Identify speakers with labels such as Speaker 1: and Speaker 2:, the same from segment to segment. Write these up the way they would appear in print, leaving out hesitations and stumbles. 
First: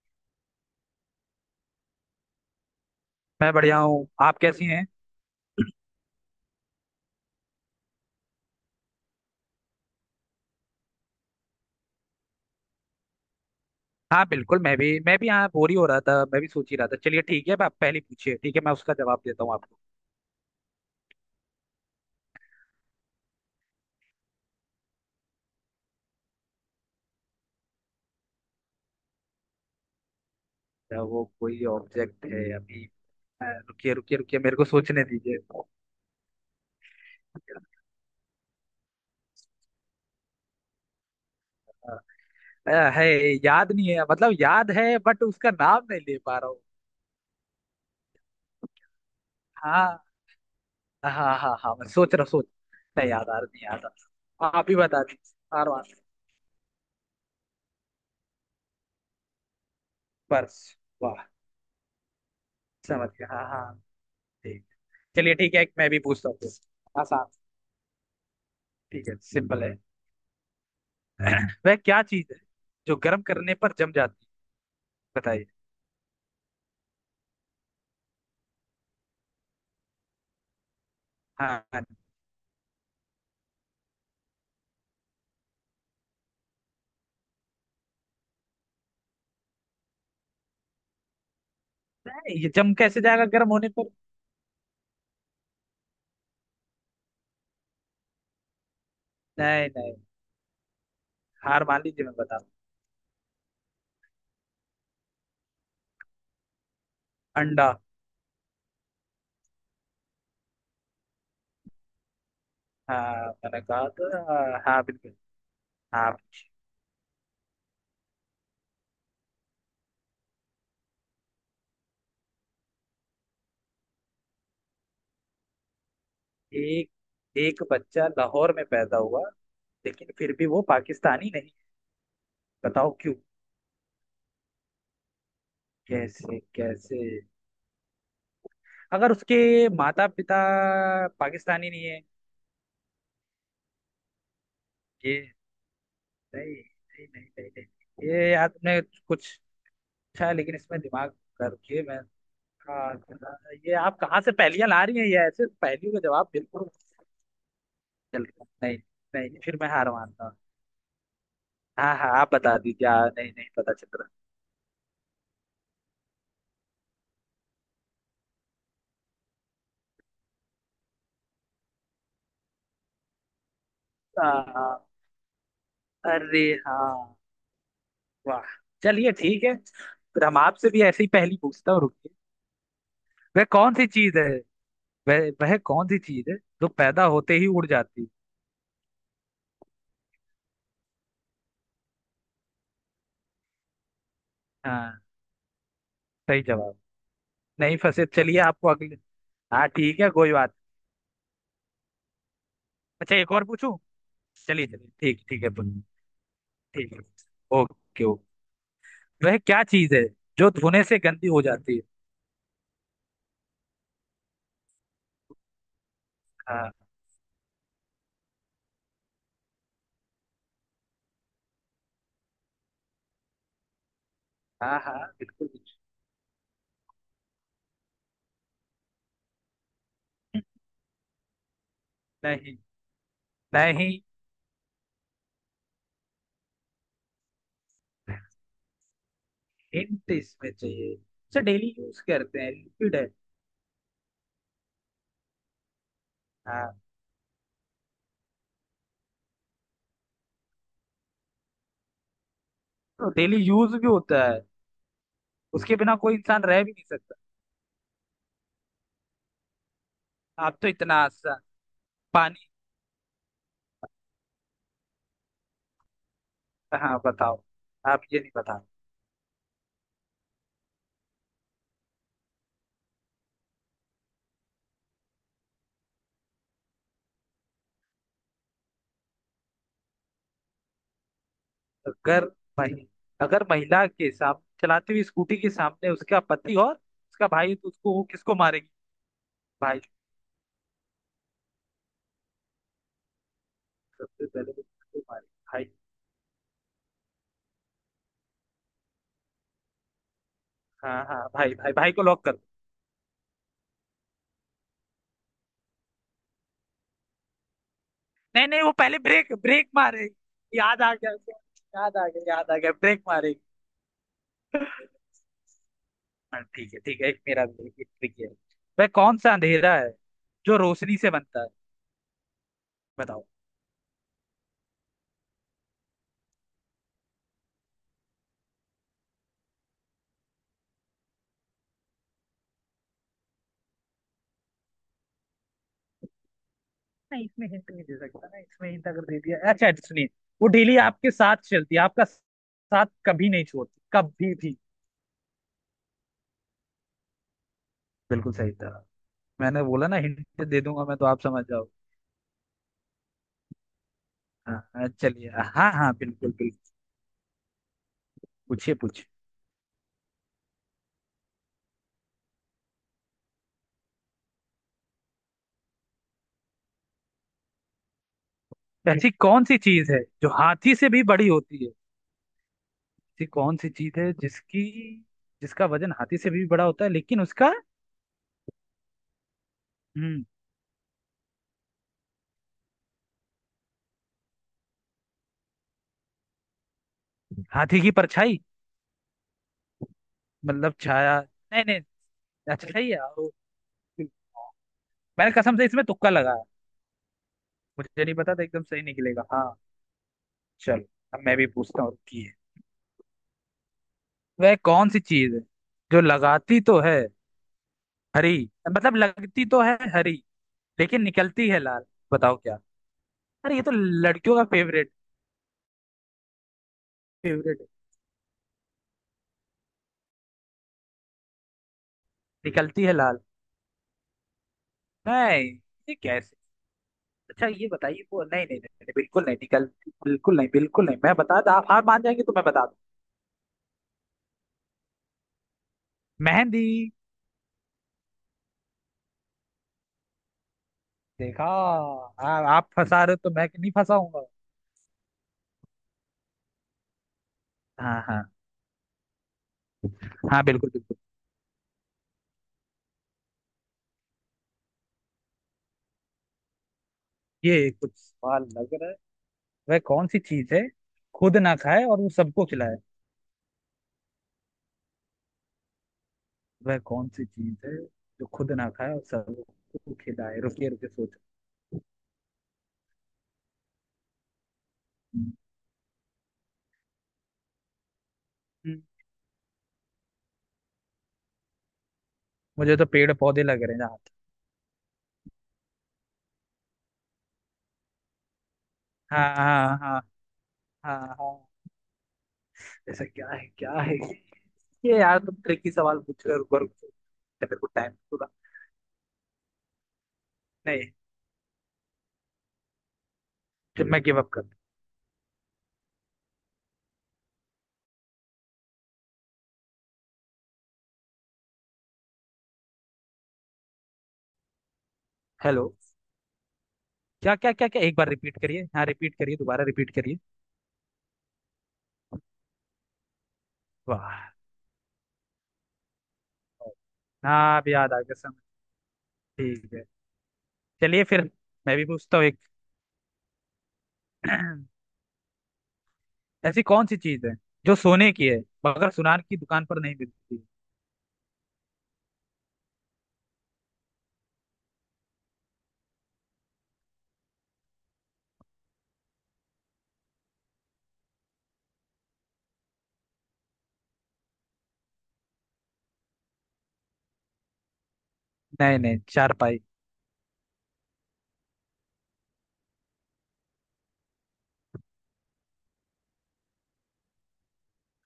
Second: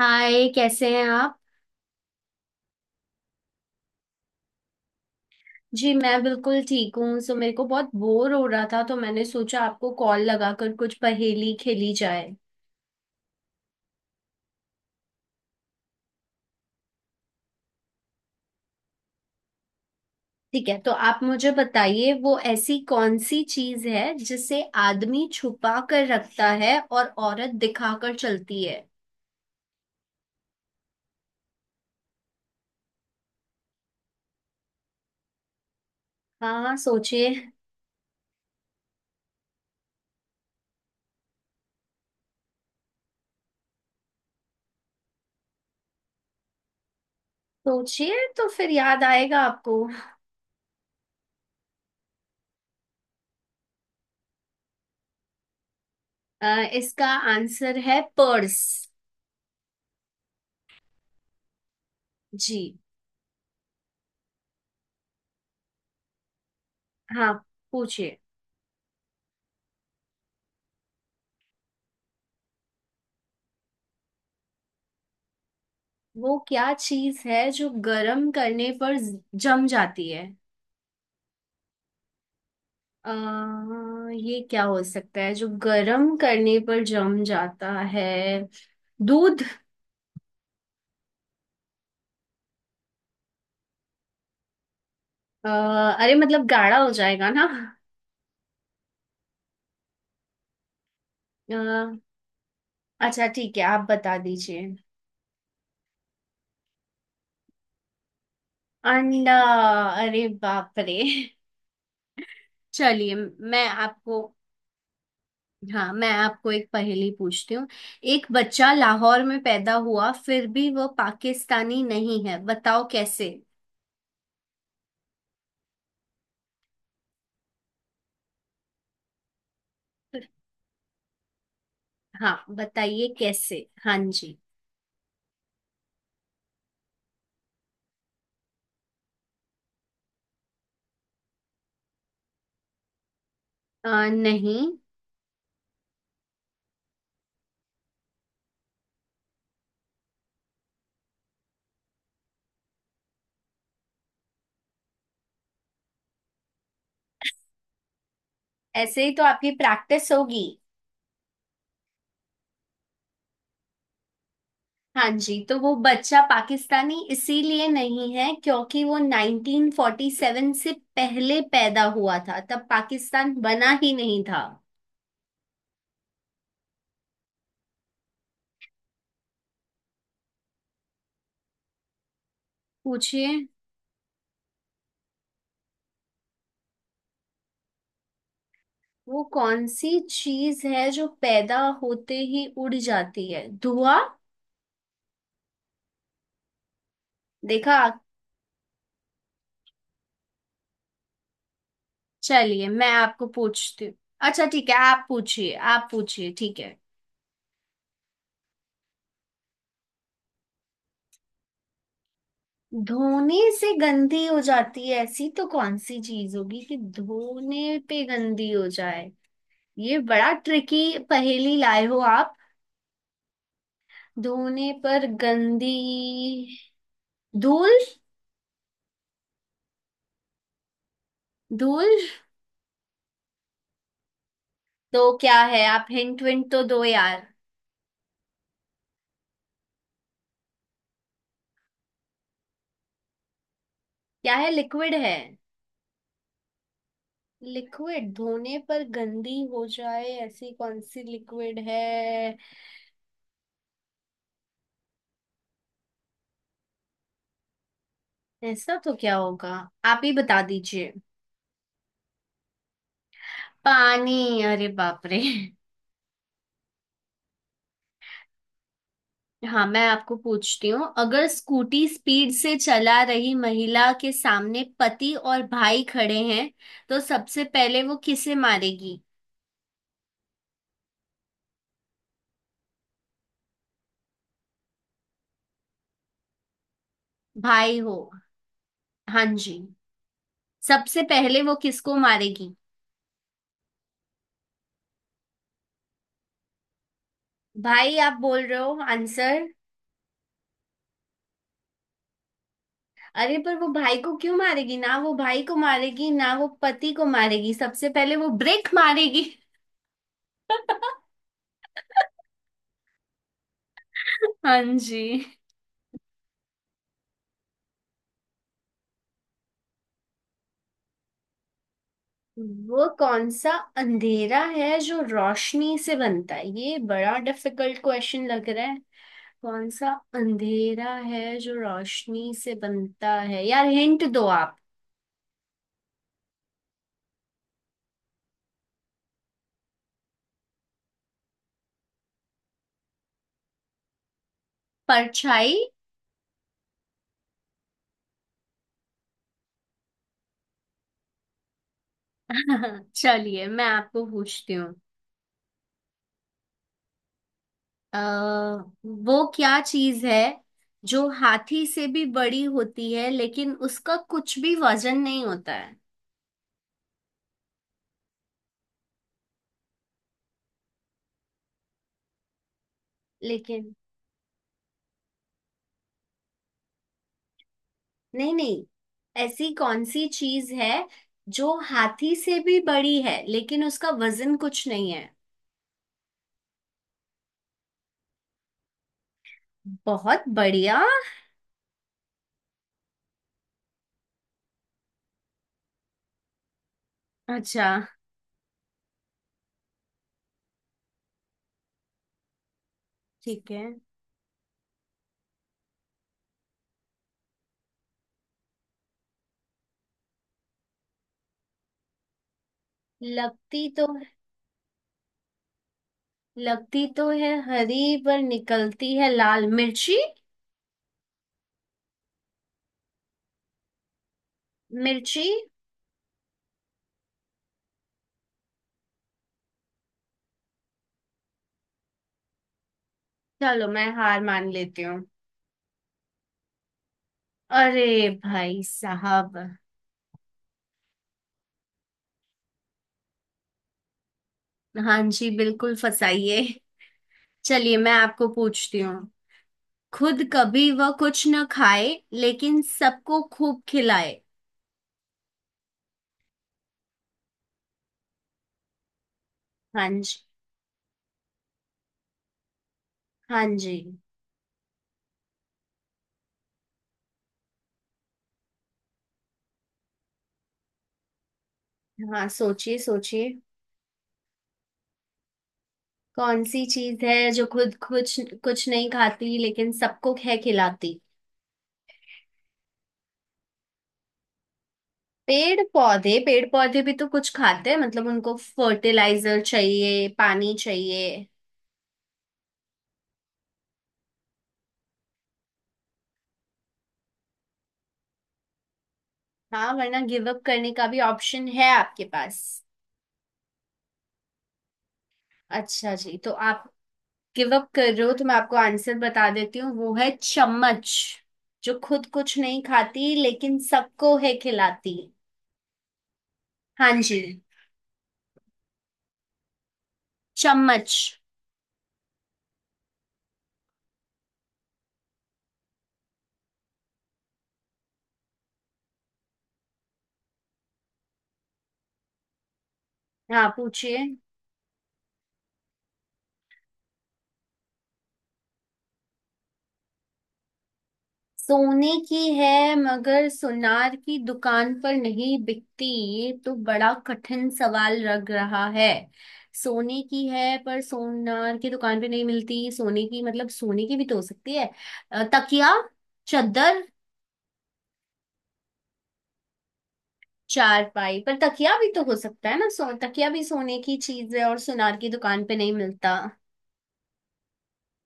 Speaker 1: हाय, कैसे हैं आप।
Speaker 2: मैं बढ़िया हूँ। आप कैसी हैं?
Speaker 1: जी मैं बिल्कुल ठीक हूँ। सो मेरे को बहुत बोर हो रहा था, तो मैंने सोचा आपको कॉल लगाकर कुछ पहेली खेली जाए।
Speaker 2: हाँ बिल्कुल, मैं भी यहाँ बोर ही हो रहा था, मैं भी सोच ही रहा था। चलिए ठीक है, अब आप पहले पूछिए, ठीक है? मैं उसका जवाब देता हूँ आपको।
Speaker 1: ठीक है, तो आप मुझे बताइए, वो ऐसी कौन सी चीज है जिसे आदमी छुपा कर रखता है और औरत दिखा कर चलती है।
Speaker 2: क्या वो कोई ऑब्जेक्ट है अभी? रुकिए रुकिए रुकिए, मेरे को सोचने दीजिए।
Speaker 1: हाँ, सोचिए।
Speaker 2: है। याद नहीं है, मतलब याद है बट उसका नाम नहीं ले पा रहा हूँ।
Speaker 1: सोचिए तो फिर याद आएगा आपको।
Speaker 2: हाँ हाँ हाँ, मैं सोच रहा, सोच। नहीं याद आ रहा, नहीं याद आ रहा, आप ही बता दीजिए आर
Speaker 1: अ, इसका आंसर है पर्स।
Speaker 2: पर्स? वाह!
Speaker 1: जी।
Speaker 2: समझ गया, हाँ हाँ। ठीक। चलिए ठीक है, एक मैं भी पूछता हूँ। आसान।
Speaker 1: हाँ, पूछिए।
Speaker 2: ठीक है, सिंपल है। वह क्या चीज है जो गर्म करने पर जम जाती है? बताइए।
Speaker 1: वो क्या चीज है जो गर्म करने पर जम जाती है।
Speaker 2: हाँ हाँ।
Speaker 1: आ, ये क्या हो सकता है जो गर्म करने पर जम जाता है। दूध।
Speaker 2: नहीं, ये जम कैसे जाएगा गर्म होने पर?
Speaker 1: अ, अरे मतलब गाढ़ा हो जाएगा ना।
Speaker 2: नहीं नहीं।
Speaker 1: अ,
Speaker 2: हार मान लीजिए, मैं बता रहा
Speaker 1: अच्छा ठीक है, आप बता दीजिए।
Speaker 2: हूँ। अंडा।
Speaker 1: अंडा। अरे बाप रे। चलिए
Speaker 2: हाँ मैंने
Speaker 1: मैं
Speaker 2: कहा तो,
Speaker 1: आपको।
Speaker 2: हाँ हाँ, बिल्कुल।
Speaker 1: हाँ, मैं
Speaker 2: हाँ।
Speaker 1: आपको एक पहेली पूछती हूँ। एक बच्चा लाहौर में पैदा हुआ फिर भी वह पाकिस्तानी नहीं है, बताओ कैसे।
Speaker 2: एक, एक बच्चा लाहौर में पैदा हुआ लेकिन फिर भी वो पाकिस्तानी नहीं।
Speaker 1: हाँ,
Speaker 2: बताओ
Speaker 1: बताइए
Speaker 2: क्यों?
Speaker 1: कैसे। हाँ जी।
Speaker 2: कैसे कैसे। अगर उसके माता पिता पाकिस्तानी नहीं है।
Speaker 1: नहीं।
Speaker 2: ये। नहीं नहीं नहीं नहीं, नहीं। ये यार, तुमने कुछ अच्छा है लेकिन इसमें दिमाग कर के मैं। हाँ, ये आप कहाँ से पहेलियां ला रही हैं? ये ऐसे पहेलियों का जवाब बिल्कुल चल रहा। नहीं।
Speaker 1: ऐसे ही तो
Speaker 2: नहीं
Speaker 1: आपकी
Speaker 2: फिर मैं हार
Speaker 1: प्रैक्टिस
Speaker 2: मानता हूँ।
Speaker 1: होगी।
Speaker 2: हाँ हाँ आप बता दीजिए। हाँ, नहीं नहीं पता चल
Speaker 1: हाँ जी, तो वो बच्चा पाकिस्तानी इसीलिए नहीं है क्योंकि वो 1947 से पहले पैदा हुआ था, तब पाकिस्तान बना ही नहीं
Speaker 2: रहा।
Speaker 1: था।
Speaker 2: हाँ, अरे हाँ! वाह! चलिए ठीक है, फिर हम आपसे भी ऐसी पहेली पूछता हूँ, रुकिए।
Speaker 1: पूछिए।
Speaker 2: वह कौन सी चीज है, वह कौन सी चीज है जो पैदा होते ही उड़ जाती है?
Speaker 1: वो कौन सी चीज है जो पैदा होते ही उड़ जाती है। धुआं।
Speaker 2: हाँ, सही जवाब!
Speaker 1: देखा।
Speaker 2: नहीं फंसे, चलिए आपको अगले। हाँ ठीक है, कोई बात।
Speaker 1: चलिए मैं
Speaker 2: अच्छा
Speaker 1: आपको
Speaker 2: एक और पूछूं?
Speaker 1: पूछती हूँ। अच्छा
Speaker 2: चलिए
Speaker 1: ठीक है,
Speaker 2: चलिए,
Speaker 1: आप
Speaker 2: ठीक ठीक है।
Speaker 1: पूछिए, आप पूछिए। ठीक है।
Speaker 2: ठीक है। Okay okay. वह क्या चीज है जो धोने से गंदी हो जाती है?
Speaker 1: धोने से गंदी हो जाती है, ऐसी तो कौन सी चीज होगी
Speaker 2: हाँ
Speaker 1: कि धोने पे गंदी हो जाए। ये बड़ा ट्रिकी पहेली लाए हो आप। धोने
Speaker 2: हाँ हाँ
Speaker 1: पर
Speaker 2: बिल्कुल भी।
Speaker 1: गंदी। धूल। धूल।
Speaker 2: नहीं नहीं।
Speaker 1: तो क्या है, आप हिंट विंट तो दो यार।
Speaker 2: हिंट इसमें चाहिए? उसे डेली यूज करते हैं, लिक्विड है।
Speaker 1: क्या है, लिक्विड है।
Speaker 2: हाँ।
Speaker 1: लिक्विड धोने पर गंदी हो जाए, ऐसी कौन सी लिक्विड है।
Speaker 2: तो डेली यूज भी होता है, उसके बिना कोई इंसान रह भी नहीं सकता।
Speaker 1: ऐसा तो क्या होगा, आप ही बता
Speaker 2: आप तो
Speaker 1: दीजिए।
Speaker 2: इतना आसान। पानी।
Speaker 1: पानी। अरे बाप रे।
Speaker 2: हाँ बताओ। आप ये नहीं बता।
Speaker 1: हाँ, मैं आपको पूछती हूँ, अगर स्कूटी स्पीड से चला रही महिला के सामने पति और भाई खड़े हैं, तो सबसे पहले वो किसे मारेगी।
Speaker 2: अगर महि, अगर महिला के सामने चलाती हुई स्कूटी के सामने उसका पति और उसका भाई, तो
Speaker 1: भाई हो।
Speaker 2: उसको वो किसको मारेगी?
Speaker 1: हाँ जी।
Speaker 2: भाई।
Speaker 1: सबसे पहले वो किसको मारेगी।
Speaker 2: सबसे पहले वो किसको मारेगी? भाई।
Speaker 1: भाई आप बोल रहे हो आंसर।
Speaker 2: हाँ हाँ, भाई भाई भाई को लॉक कर।
Speaker 1: अरे पर वो भाई को क्यों मारेगी, ना वो भाई को मारेगी, ना वो पति को मारेगी। सबसे पहले वो
Speaker 2: नहीं नहीं,
Speaker 1: ब्रेक
Speaker 2: वो पहले
Speaker 1: मारेगी।
Speaker 2: ब्रेक ब्रेक मारेगी, याद आ गया उसे, याद आ गया, याद आ गया, ब्रेक मारेगी।
Speaker 1: हाँ जी।
Speaker 2: हाँ, ठीक है ठीक है, एक मेरा भी है, एक ट्रिक है। वह कौन सा अंधेरा है जो रोशनी से बनता है?
Speaker 1: वो
Speaker 2: बताओ।
Speaker 1: कौन सा अंधेरा है जो रोशनी से बनता है, ये बड़ा डिफिकल्ट क्वेश्चन लग रहा है। कौन सा अंधेरा है जो रोशनी से बनता है, यार हिंट दो आप।
Speaker 2: नहीं इसमें हिंट नहीं दे सकता ना, इसमें हिंट अगर दे दिया। अच्छा सुनिए, वो डेली आपके साथ चलती है, आपका साथ कभी नहीं छोड़ती, कभी भी।
Speaker 1: परछाई।
Speaker 2: बिल्कुल सही था! मैंने बोला ना हिंट दे दूंगा मैं तो आप समझ जाओ।
Speaker 1: चलिए मैं आपको पूछती
Speaker 2: हाँ
Speaker 1: हूँ।
Speaker 2: हाँ, चलिए। हाँ हाँ, बिल्कुल बिल्कुल।
Speaker 1: अ,
Speaker 2: पूछिए पूछिए।
Speaker 1: वो क्या चीज है जो हाथी से भी बड़ी होती है लेकिन उसका कुछ भी वजन नहीं होता है।
Speaker 2: ऐसी कौन सी चीज है जो हाथी से भी बड़ी होती है, ऐसी कौन सी
Speaker 1: लेकिन
Speaker 2: चीज है जिसकी, जिसका वजन हाथी से भी बड़ा होता है लेकिन उसका।
Speaker 1: नहीं, नहीं, ऐसी कौन सी
Speaker 2: हम्म
Speaker 1: चीज है जो हाथी से भी बड़ी है लेकिन उसका वजन कुछ नहीं है।
Speaker 2: हाथी की परछाई।
Speaker 1: बहुत
Speaker 2: मतलब
Speaker 1: बढ़िया।
Speaker 2: छाया। नहीं नहीं। अच्छा, सही है वो। मैंने कसम से इसमें तुक्का लगाया,
Speaker 1: अच्छा
Speaker 2: मुझे नहीं पता था एकदम सही निकलेगा, हाँ। चलो अब मैं भी पूछता हूँ, की है।
Speaker 1: ठीक है।
Speaker 2: वह कौन सी चीज है जो लगाती तो है हरी, मतलब लगती तो है हरी लेकिन निकलती है लाल? बताओ क्या। अरे
Speaker 1: लगती
Speaker 2: ये तो
Speaker 1: तो,
Speaker 2: लड़कियों का फेवरेट,
Speaker 1: लगती तो है
Speaker 2: फेवरेट है।
Speaker 1: हरी पर निकलती है लाल। मिर्ची।
Speaker 2: निकलती है लाल।
Speaker 1: मिर्ची।
Speaker 2: नहीं। ये कैसे? अच्छा ये बताइए वो, नहीं नहीं नहीं नहीं, बिल्कुल नहीं निकल, बिल्कुल नहीं बिल्कुल नहीं। मैं बता दूं, आप हार मान जाएंगे तो मैं बता दूं।
Speaker 1: चलो मैं हार मान लेती हूँ।
Speaker 2: मेहंदी।
Speaker 1: अरे भाई साहब।
Speaker 2: देखा! आ, आप फंसा रहे हो तो मैं नहीं फंसाऊंगा।
Speaker 1: हाँ जी, बिल्कुल फसाइए। चलिए मैं
Speaker 2: हाँ हाँ,
Speaker 1: आपको पूछती हूँ। खुद
Speaker 2: हाँ
Speaker 1: कभी
Speaker 2: बिल्कुल
Speaker 1: वह
Speaker 2: बिल्कुल।
Speaker 1: कुछ न खाए लेकिन सबको खूब खिलाए।
Speaker 2: ये कुछ सवाल लग रहा है। वह
Speaker 1: हाँ
Speaker 2: कौन
Speaker 1: जी।
Speaker 2: सी चीज है खुद ना खाए और वो सबको खिलाए,
Speaker 1: हाँ जी।
Speaker 2: वह कौन सी चीज है जो खुद ना खाए और सबको खिलाए? रुकिए रुकिए, सोचो।
Speaker 1: हाँ, सोचिए सोचिए। कौन सी चीज है जो खुद कुछ, कुछ
Speaker 2: हम्म,
Speaker 1: नहीं खाती लेकिन सबको है खिलाती।
Speaker 2: मुझे तो पेड़ पौधे लग रहे हैं यहाँ।
Speaker 1: पेड़ पौधे। पेड़ पौधे भी तो कुछ खाते हैं, मतलब उनको
Speaker 2: हाँ
Speaker 1: फर्टिलाइजर
Speaker 2: हाँ हाँ।
Speaker 1: चाहिए, पानी
Speaker 2: हाँ
Speaker 1: चाहिए।
Speaker 2: हाँ। ऐसा क्या है, क्या है? ये यार, तुम ट्रिकी सवाल पूछ रहे हो, रुको रुको रुको। मेरे को टाइम पूरा।
Speaker 1: हाँ, वरना गिव अप करने का
Speaker 2: नहीं।
Speaker 1: भी ऑप्शन है आपके पास।
Speaker 2: जब मैं गिव अप कर।
Speaker 1: अच्छा जी, तो आप गिव अप कर रहे हो तो मैं आपको आंसर बता देती हूँ, वो है चम्मच, जो खुद कुछ नहीं खाती लेकिन सबको है खिलाती।
Speaker 2: हेलो?
Speaker 1: हाँ
Speaker 2: क्या
Speaker 1: जी।
Speaker 2: क्या क्या क्या, एक बार रिपीट करिए, हाँ रिपीट करिए, दोबारा रिपीट करिए।
Speaker 1: चम्मच।
Speaker 2: वाह! हाँ अब याद आ गया, समझ। ठीक है। चलिए फिर मैं भी पूछता हूँ एक।
Speaker 1: हाँ, पूछिए।
Speaker 2: ऐसी कौन सी चीज है जो सोने की है मगर सुनार की दुकान पर नहीं मिलती?
Speaker 1: सोने की है मगर सुनार की दुकान पर नहीं बिकती। ये तो बड़ा कठिन सवाल लग रहा है। सोने की है पर सोनार की दुकान पे नहीं मिलती, सोने की मतलब सोने की भी तो हो सकती है। तकिया। चादर।
Speaker 2: नहीं नहीं, चार पाई।
Speaker 1: चारपाई पर तकिया भी तो हो सकता है ना, सो तकिया भी सोने की चीज है और सुनार की दुकान पे नहीं मिलता।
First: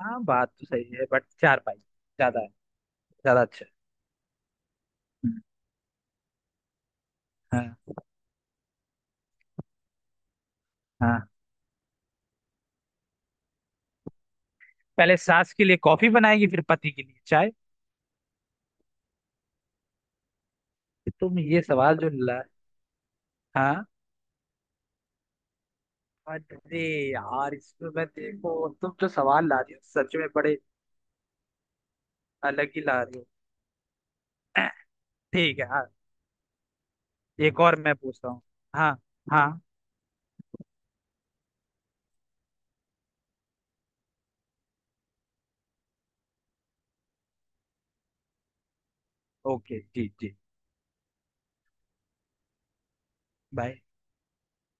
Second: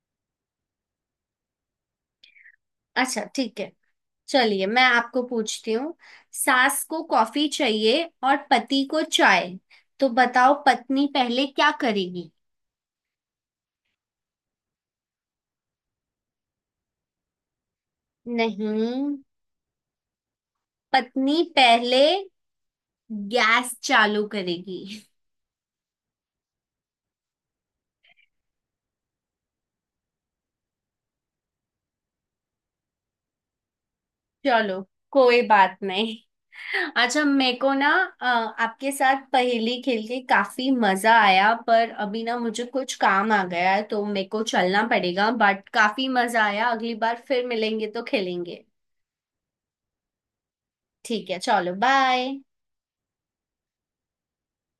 Speaker 2: हाँ बात तो सही है बट चार पाई ज्यादा है,
Speaker 1: अच्छा
Speaker 2: ज्यादा
Speaker 1: ठीक
Speaker 2: अच्छा है।
Speaker 1: है। चलिए मैं आपको
Speaker 2: हम्म।
Speaker 1: पूछती हूँ। सास को कॉफी
Speaker 2: हाँ
Speaker 1: चाहिए और पति को चाय, तो बताओ पत्नी
Speaker 2: हाँ,
Speaker 1: पहले क्या करेगी।
Speaker 2: पहले सास के लिए कॉफी बनाएगी फिर पति के लिए चाय।
Speaker 1: नहीं,
Speaker 2: तो तुम
Speaker 1: पत्नी
Speaker 2: ये सवाल
Speaker 1: पहले
Speaker 2: जो ला।
Speaker 1: गैस
Speaker 2: हाँ।
Speaker 1: चालू करेगी।
Speaker 2: अरे यार इसमें मैं, देखो तुम जो सवाल ला रही हो सच में बड़े अलग ही ला रही हो।
Speaker 1: चलो कोई
Speaker 2: ठीक है
Speaker 1: बात
Speaker 2: हाँ।
Speaker 1: नहीं। अच्छा मेरे
Speaker 2: एक
Speaker 1: को
Speaker 2: और
Speaker 1: ना,
Speaker 2: मैं पूछता हूँ।
Speaker 1: आपके
Speaker 2: हाँ
Speaker 1: साथ
Speaker 2: हाँ।
Speaker 1: पहेली खेल के काफी मजा आया पर अभी ना मुझे कुछ काम आ गया है तो मेरे को चलना पड़ेगा, बट काफी मजा आया। अगली बार फिर मिलेंगे तो खेलेंगे।
Speaker 2: ओके जी जी।
Speaker 1: ठीक है, चलो बाय।
Speaker 2: बाय।